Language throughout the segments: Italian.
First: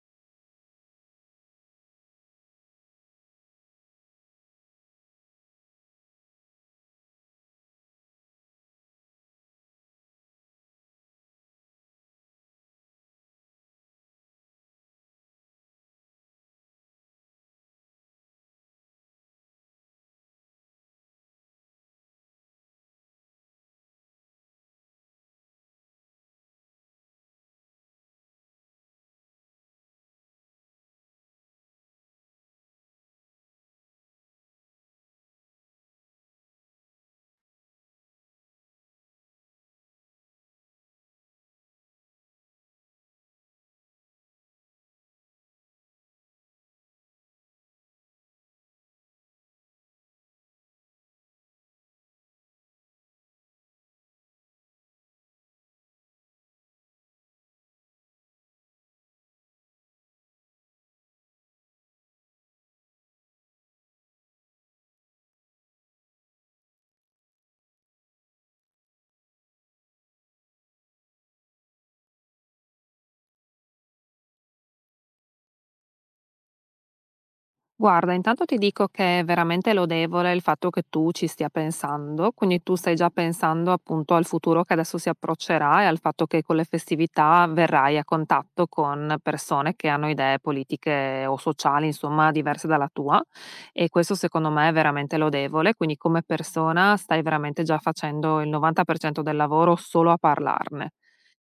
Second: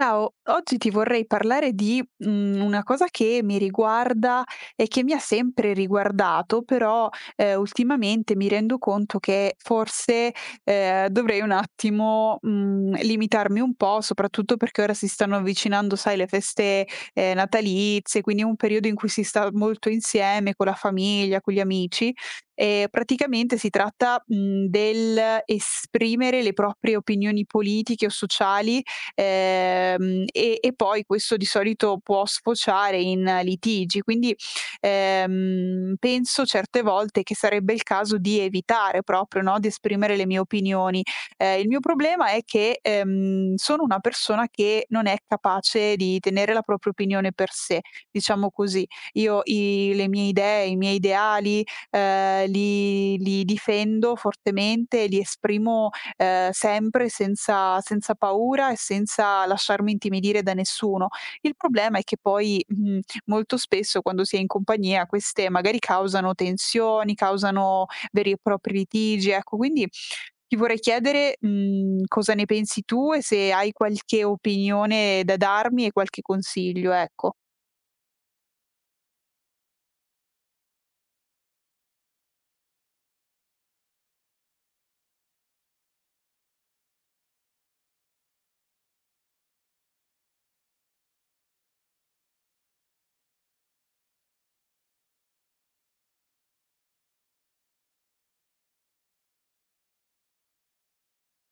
Ciao, oggi ti vorrei parlare di una cosa che mi riguarda e che mi ha sempre riguardato, però ultimamente mi rendo conto che forse dovrei un attimo limitarmi un po', soprattutto perché ora si stanno avvicinando, sai, le feste natalizie, quindi è un periodo in cui si sta molto insieme con la famiglia, con gli amici. E praticamente si tratta, del esprimere le proprie opinioni politiche o sociali, e poi questo di solito può sfociare in litigi. Quindi, penso certe volte che sarebbe il caso di evitare proprio, no, di esprimere le mie opinioni. Il mio problema è che, sono una persona che non è capace di tenere la propria opinione per sé, diciamo così. Io i le mie idee, i miei ideali, li difendo fortemente, li esprimo sempre senza paura e senza lasciarmi intimidire da nessuno. Il problema è che poi, molto spesso quando si è in compagnia queste magari causano tensioni, causano veri e propri litigi, ecco. Quindi ti vorrei chiedere, cosa ne pensi tu e se hai qualche opinione da darmi e qualche consiglio, ecco. Guarda, intanto ti dico che è veramente lodevole il fatto che tu ci stia pensando, quindi tu stai già pensando appunto al futuro che adesso si approccerà e al fatto che con le festività verrai a contatto con persone che hanno idee politiche o sociali, insomma, diverse dalla tua e questo secondo me è veramente lodevole, quindi come persona stai veramente già facendo il 90% del lavoro solo a parlarne.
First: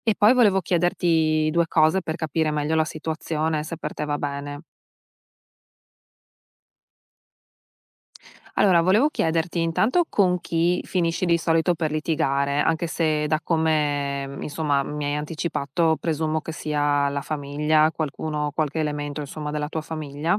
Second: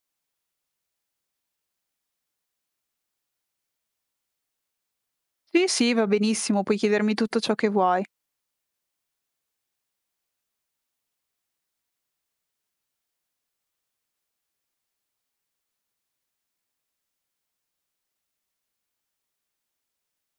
E poi volevo chiederti due cose per capire meglio la situazione, se per te va bene. Sì, sì, va benissimo, puoi chiedermi tutto ciò che vuoi. Allora, volevo chiederti intanto con chi finisci di solito per litigare, anche se da come, insomma, mi hai anticipato presumo che sia la famiglia, qualcuno qualche elemento, insomma, della tua famiglia.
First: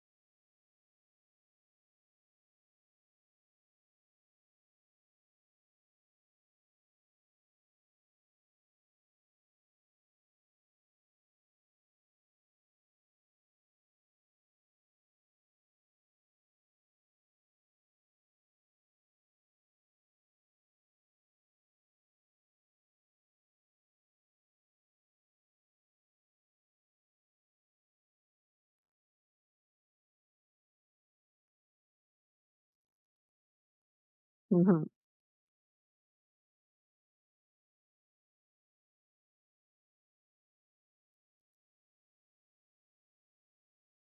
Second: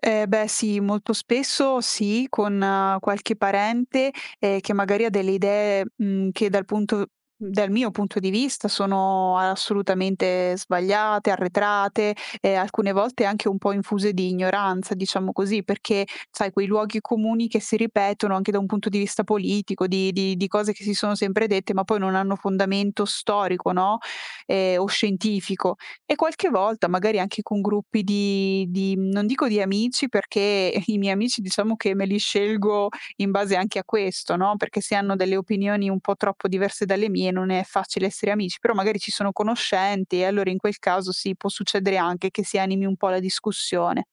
Eh beh sì, molto spesso sì, con, qualche parente, che magari ha delle idee, che dal mio punto di vista sono assolutamente sbagliate, arretrate, e alcune volte anche un po' infuse di ignoranza, diciamo così, perché sai quei luoghi comuni che si ripetono anche da un punto di vista politico, di di cose che si sono sempre dette, ma poi non hanno fondamento storico, no, o scientifico. E qualche volta magari anche con gruppi di non dico di amici perché i miei amici diciamo che me li scelgo in base anche a questo, no, perché Mh-mh. se hanno delle opinioni un po' troppo diverse dalle mie non è facile essere amici, però magari ci sono conoscenti e allora in quel caso sì, può succedere anche che si animi un po' la discussione.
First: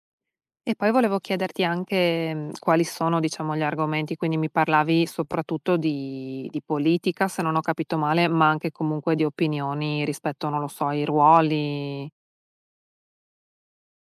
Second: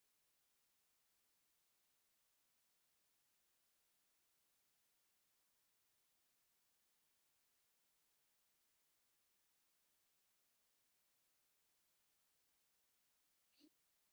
E poi volevo chiederti anche, quali sono, diciamo, gli argomenti, quindi mi parlavi soprattutto di politica, se non ho capito male, ma anche comunque di opinioni rispetto, non lo so, ai ruoli.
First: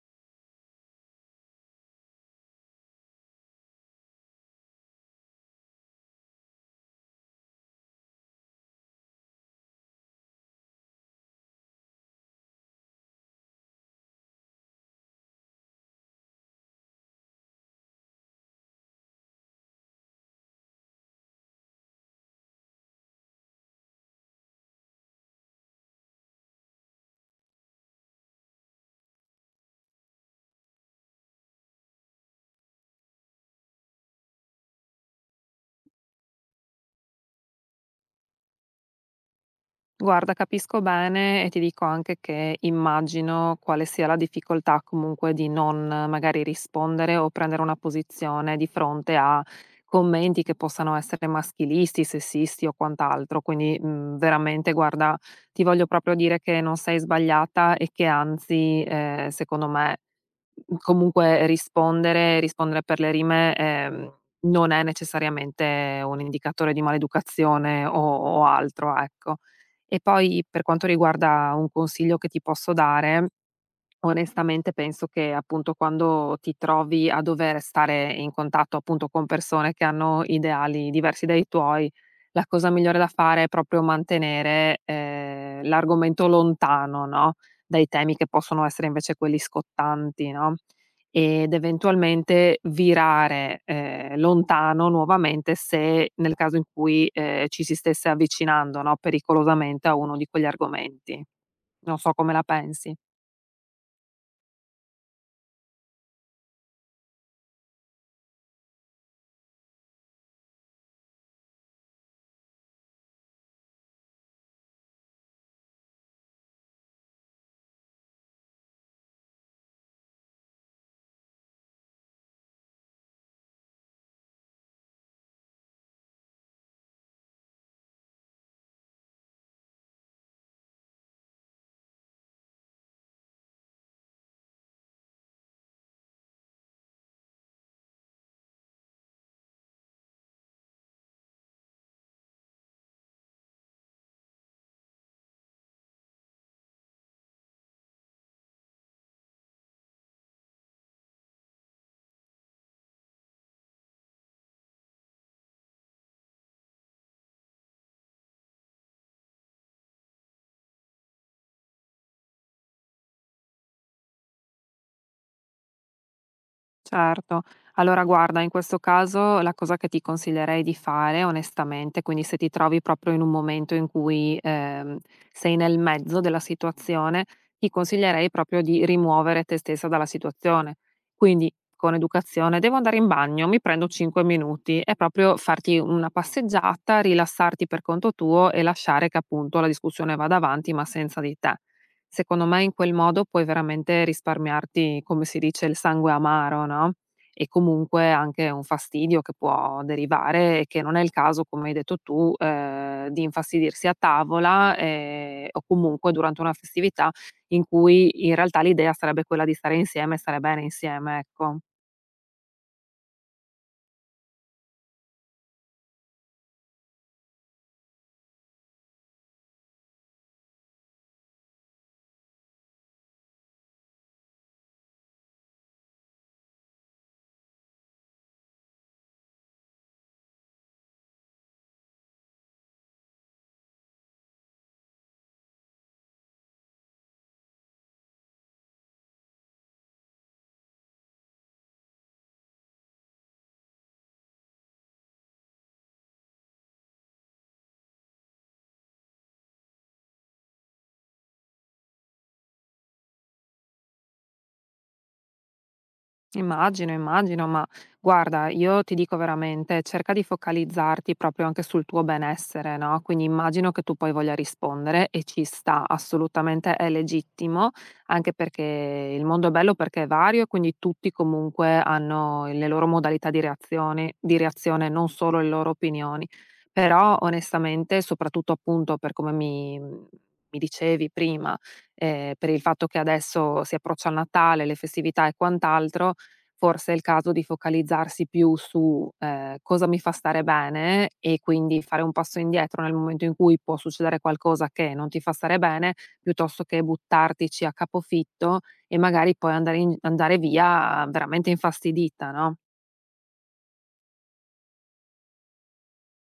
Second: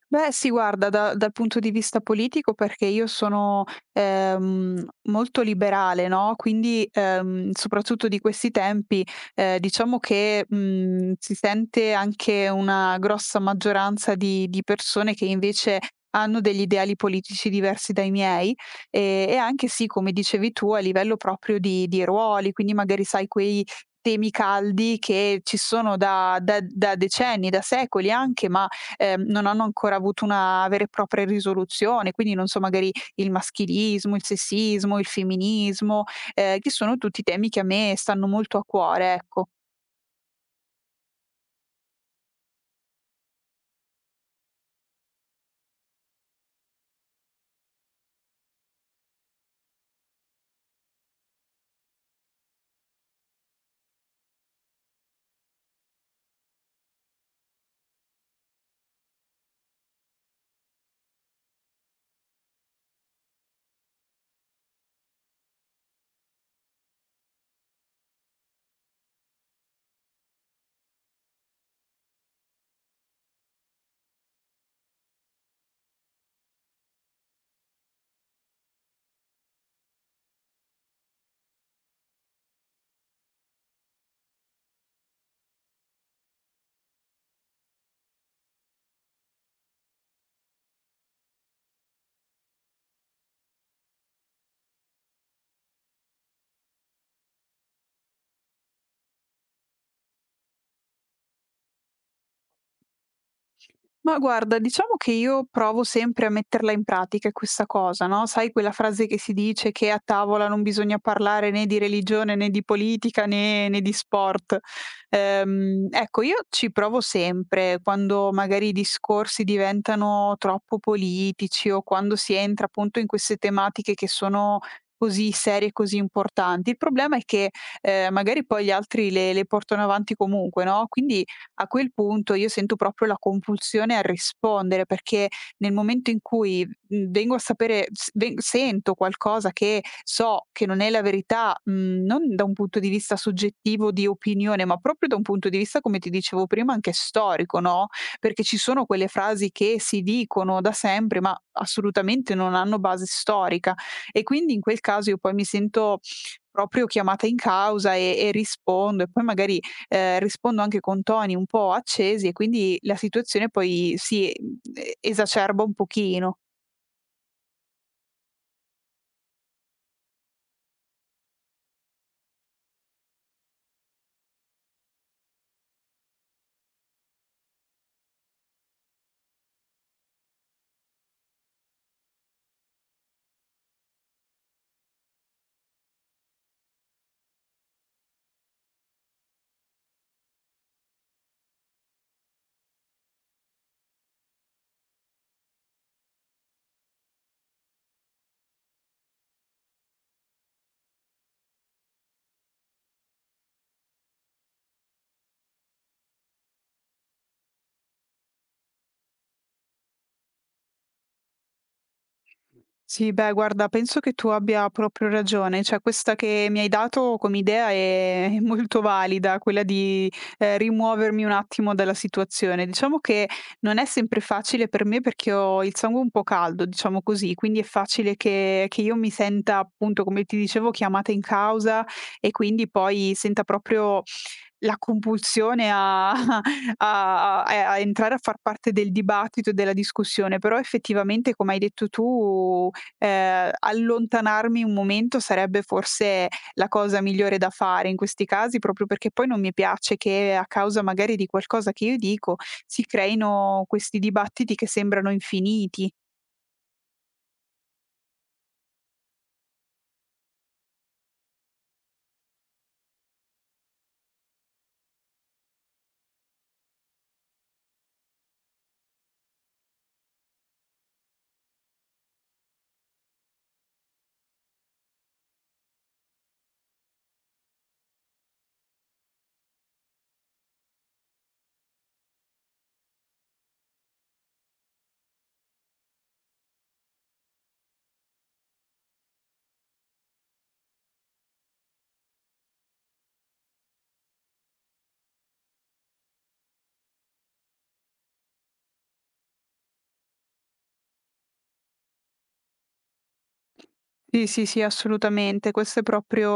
Beh sì, guarda, da dal punto di vista politico perché io sono, ehm, molto liberale, no, quindi, soprattutto di questi tempi, diciamo che, si sente anche una grossa maggioranza di persone che invece hanno degli ideali politici diversi dai miei, e anche sì, come dicevi tu, a livello proprio di ruoli, quindi magari sai quei temi caldi che ci sono da da decenni, da secoli anche, ma non hanno ancora avuto una vera e propria risoluzione, quindi non so, magari il maschilismo, il sessismo, il femminismo, che sono tutti temi che a me stanno molto a cuore, ecco. Guarda, capisco bene e ti dico anche che immagino quale sia la difficoltà comunque di non magari rispondere o prendere una posizione di fronte a commenti che possano essere maschilisti, sessisti o quant'altro. Quindi, mm, veramente, guarda, ti voglio proprio dire che non sei sbagliata e che anzi, secondo me, comunque rispondere, rispondere per le rime non è necessariamente un indicatore di maleducazione o altro, ecco. E poi per quanto riguarda un consiglio che ti posso dare, onestamente penso che appunto quando ti trovi a dover stare in contatto appunto con persone che hanno ideali diversi dai tuoi, la cosa migliore da fare è proprio mantenere, l'argomento lontano, no, dai temi che possono essere invece quelli scottanti, no, ed eventualmente virare, lontano nuovamente se nel caso in cui, ci si stesse avvicinando, no, pericolosamente a uno di quegli argomenti. Non so come la pensi. Ma guarda, diciamo che io provo sempre a metterla in pratica questa cosa, no? Sai quella frase che si dice che a tavola non bisogna parlare né di religione né di politica né di sport. Ecco, io ci provo sempre quando magari i discorsi diventano troppo politici o quando si entra appunto in queste tematiche che sono così serie e così importanti. Il problema è che magari poi gli altri le portano avanti comunque, no? Quindi a quel punto io sento proprio la compulsione a rispondere, perché nel momento in cui, vengo a sapere s ven sento qualcosa che so che non è la verità, non da un punto di vista soggettivo di opinione, ma proprio da un punto di vista, come ti dicevo prima, anche storico, no, perché ci sono quelle frasi che si dicono da sempre, ma assolutamente non hanno base storica. E quindi in quel caso io poi mi sento proprio chiamata in causa e rispondo e poi magari rispondo anche con toni un po' accesi e quindi la situazione poi si, esacerba un pochino. Certo. Allora guarda, in questo caso la cosa che ti consiglierei di fare onestamente, quindi se ti trovi proprio in un momento in cui, sei nel mezzo della situazione, ti consiglierei proprio di rimuovere te stessa dalla situazione. Quindi con educazione: "Devo andare in bagno, mi prendo 5 minuti", e proprio farti una passeggiata, rilassarti per conto tuo e lasciare che appunto la discussione vada avanti, ma senza di te. Secondo me in quel modo puoi veramente risparmiarti, come si dice, il sangue amaro, no, e comunque anche un fastidio che può derivare e che non è il caso, come hai detto tu, di infastidirsi a tavola, o comunque durante una festività in cui in realtà l'idea sarebbe quella di stare insieme e stare bene insieme, ecco. Sì, beh guarda penso che tu abbia proprio ragione, cioè questa che mi hai dato come idea è è molto valida, quella di, rimuovermi un attimo dalla situazione. Diciamo che non è sempre facile per me perché ho il sangue un po' caldo, diciamo così, quindi è facile che io mi senta appunto, come ti dicevo, chiamata in causa e quindi poi senta proprio la compulsione a a entrare a far parte del dibattito e della discussione, però effettivamente, come hai detto tu, allontanarmi un momento sarebbe forse la cosa migliore da fare in questi casi, proprio perché poi non mi piace che a causa magari di qualcosa che io dico si creino questi dibattiti che sembrano infiniti. Immagino, immagino, ma guarda, io ti dico veramente, cerca di focalizzarti proprio anche sul tuo benessere, no? Quindi immagino che tu poi voglia rispondere e ci sta, assolutamente è legittimo, anche perché il mondo è bello perché è vario e quindi tutti comunque hanno le loro modalità di reazione, non solo le loro opinioni. Però onestamente, soprattutto appunto per come mi dicevi prima, per il fatto che adesso si approccia a Natale, le festività e quant'altro, forse è il caso di focalizzarsi più su, cosa mi fa stare bene e quindi fare un passo indietro nel momento in cui può succedere qualcosa che non ti fa stare bene, piuttosto che buttartici a capofitto e magari poi andare via veramente infastidita, no? Sì, sì, sì, assolutamente. Questo è proprio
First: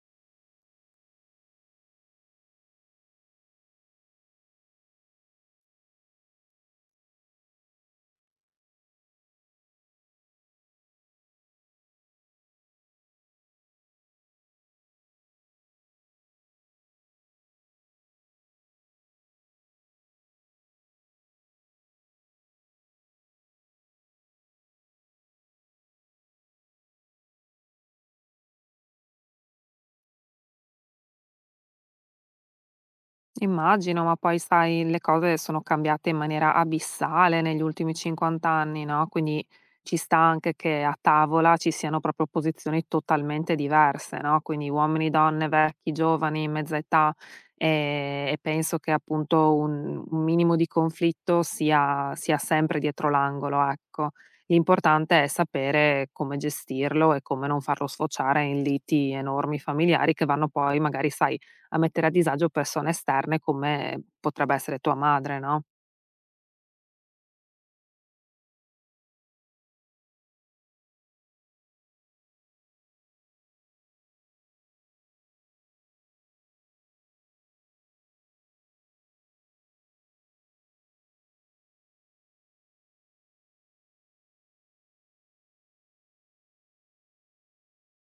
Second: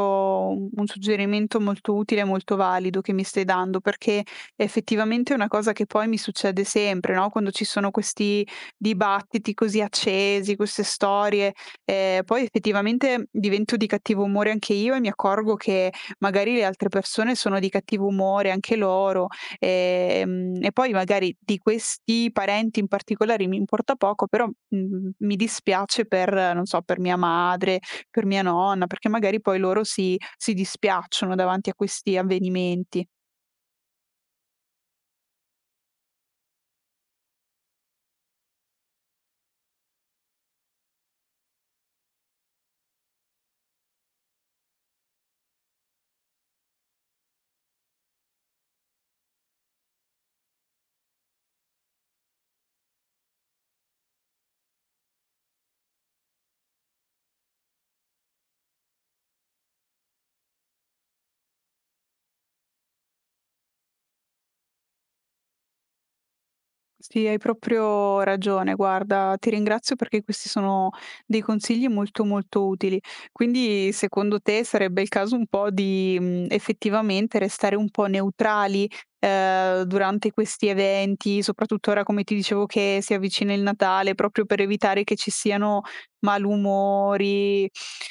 un suggerimento molto utile e molto valido che mi stai dando, perché effettivamente è una cosa che poi mi succede sempre, no? Quando ci sono questi dibattiti così accesi, queste storie, poi effettivamente divento di cattivo umore anche io e mi accorgo che magari le altre persone sono di cattivo umore anche loro. E poi magari di questi parenti in particolare mi importa poco, però, mi dispiace per non so, per mia madre, per mia nonna, perché magari poi loro si dispiacciono davanti a questi avvenimenti. Immagino, ma poi sai, le cose sono cambiate in maniera abissale negli ultimi 50 anni, no, quindi ci sta anche che a tavola ci siano proprio posizioni totalmente diverse, no, quindi uomini, donne, vecchi, giovani, mezza età, e penso che appunto un minimo di conflitto sia sempre dietro l'angolo, ecco. L'importante è sapere come gestirlo e come non farlo sfociare in liti enormi familiari che vanno poi magari, sai, a mettere a disagio persone esterne come potrebbe essere tua madre, no? Sì, hai proprio ragione. Guarda, ti ringrazio perché questi sono dei consigli molto, molto utili. Quindi, secondo te, sarebbe il caso un po' di effettivamente restare un po' neutrali durante questi eventi, soprattutto ora, come ti dicevo, che si avvicina il Natale, proprio per evitare che ci siano malumori.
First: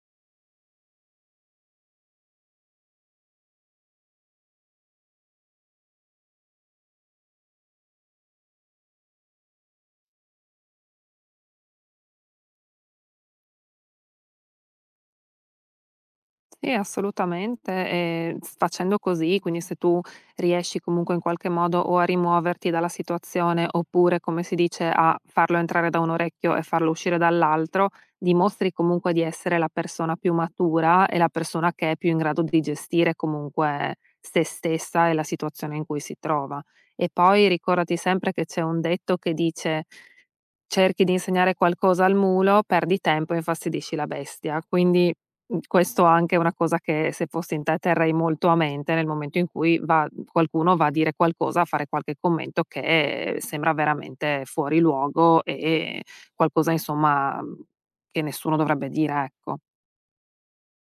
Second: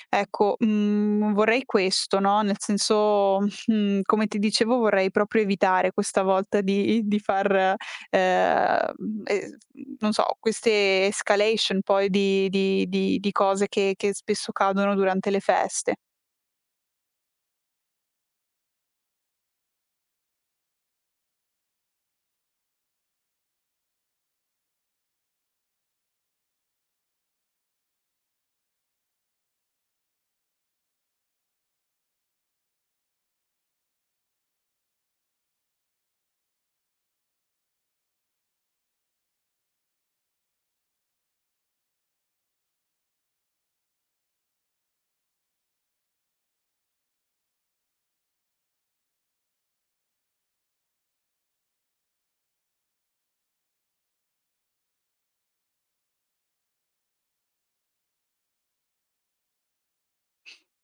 Ecco, vorrei questo, no? Nel senso, come ti dicevo, vorrei proprio evitare questa volta di far e non so, queste escalation poi di cose che spesso cadono durante le feste. Sì, assolutamente. E s facendo così, quindi se tu riesci comunque in qualche modo o a rimuoverti dalla situazione oppure, come si dice, a farlo entrare da un orecchio e farlo uscire dall'altro, dimostri comunque di essere la persona più matura e la persona che è più in grado di gestire comunque se stessa e la situazione in cui si trova. E poi ricordati sempre che c'è un detto che dice: "Cerchi di insegnare qualcosa al mulo, perdi tempo e infastidisci la bestia". Quindi, questo anche è una cosa che se fossi in te terrei molto a mente nel momento in cui va qualcuno va a dire qualcosa, a fare qualche commento che sembra veramente fuori luogo e qualcosa insomma, che nessuno dovrebbe dire, ecco.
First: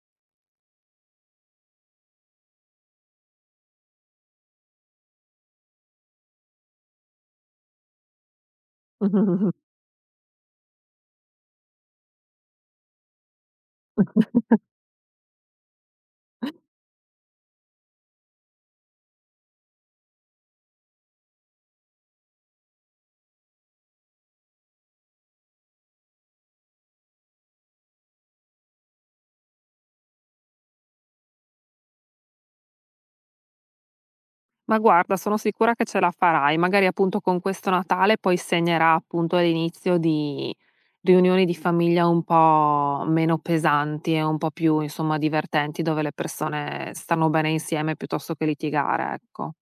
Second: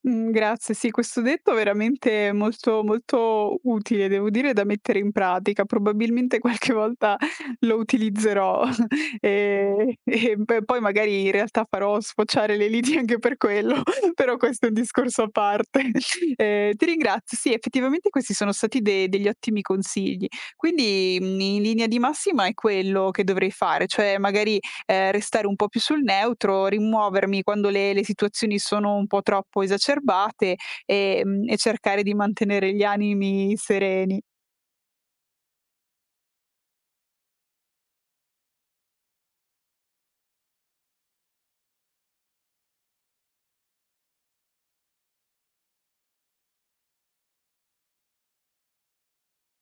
Mhmm, grazie. Sì, questo detto è veramente molto, molto utile, devo dire, da mettere in pratica. Probabilmente qualche volta lo utilizzerò, e p poi magari in realtà farò sfociare le liti anche per quello, però questo è un discorso a parte. Ti ringrazio. Sì, effettivamente questi sono stati de degli ottimi consigli. Quindi, in linea di massima è quello che dovrei fare, cioè magari restare un po' più sul neutro, rimuovermi quando le situazioni sono un po' troppo esacerbate, e cercare di mantenere gli animi sereni. Ma guarda, sono sicura che ce la farai. Magari appunto con questo Natale poi segnerà appunto l'inizio di riunioni di famiglia un po' meno pesanti e un po' più, insomma, divertenti, dove le persone stanno bene insieme piuttosto che litigare, ecco.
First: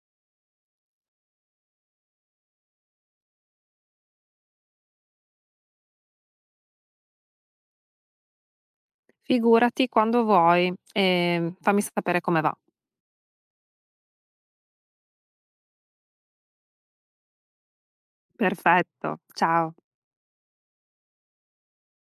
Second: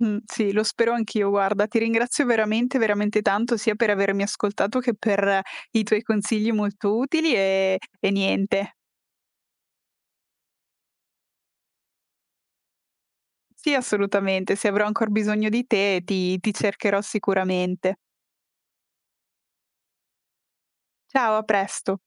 Sì, lo spero anch'io guarda. Ti ringrazio veramente, veramente tanto sia per avermi ascoltato che per i tuoi consigli molto utili e niente. Figurati quando vuoi e fammi sapere come va. Sì, assolutamente, se avrò ancor bisogno di te ti cercherò sicuramente. Perfetto, ciao. Ciao, a presto.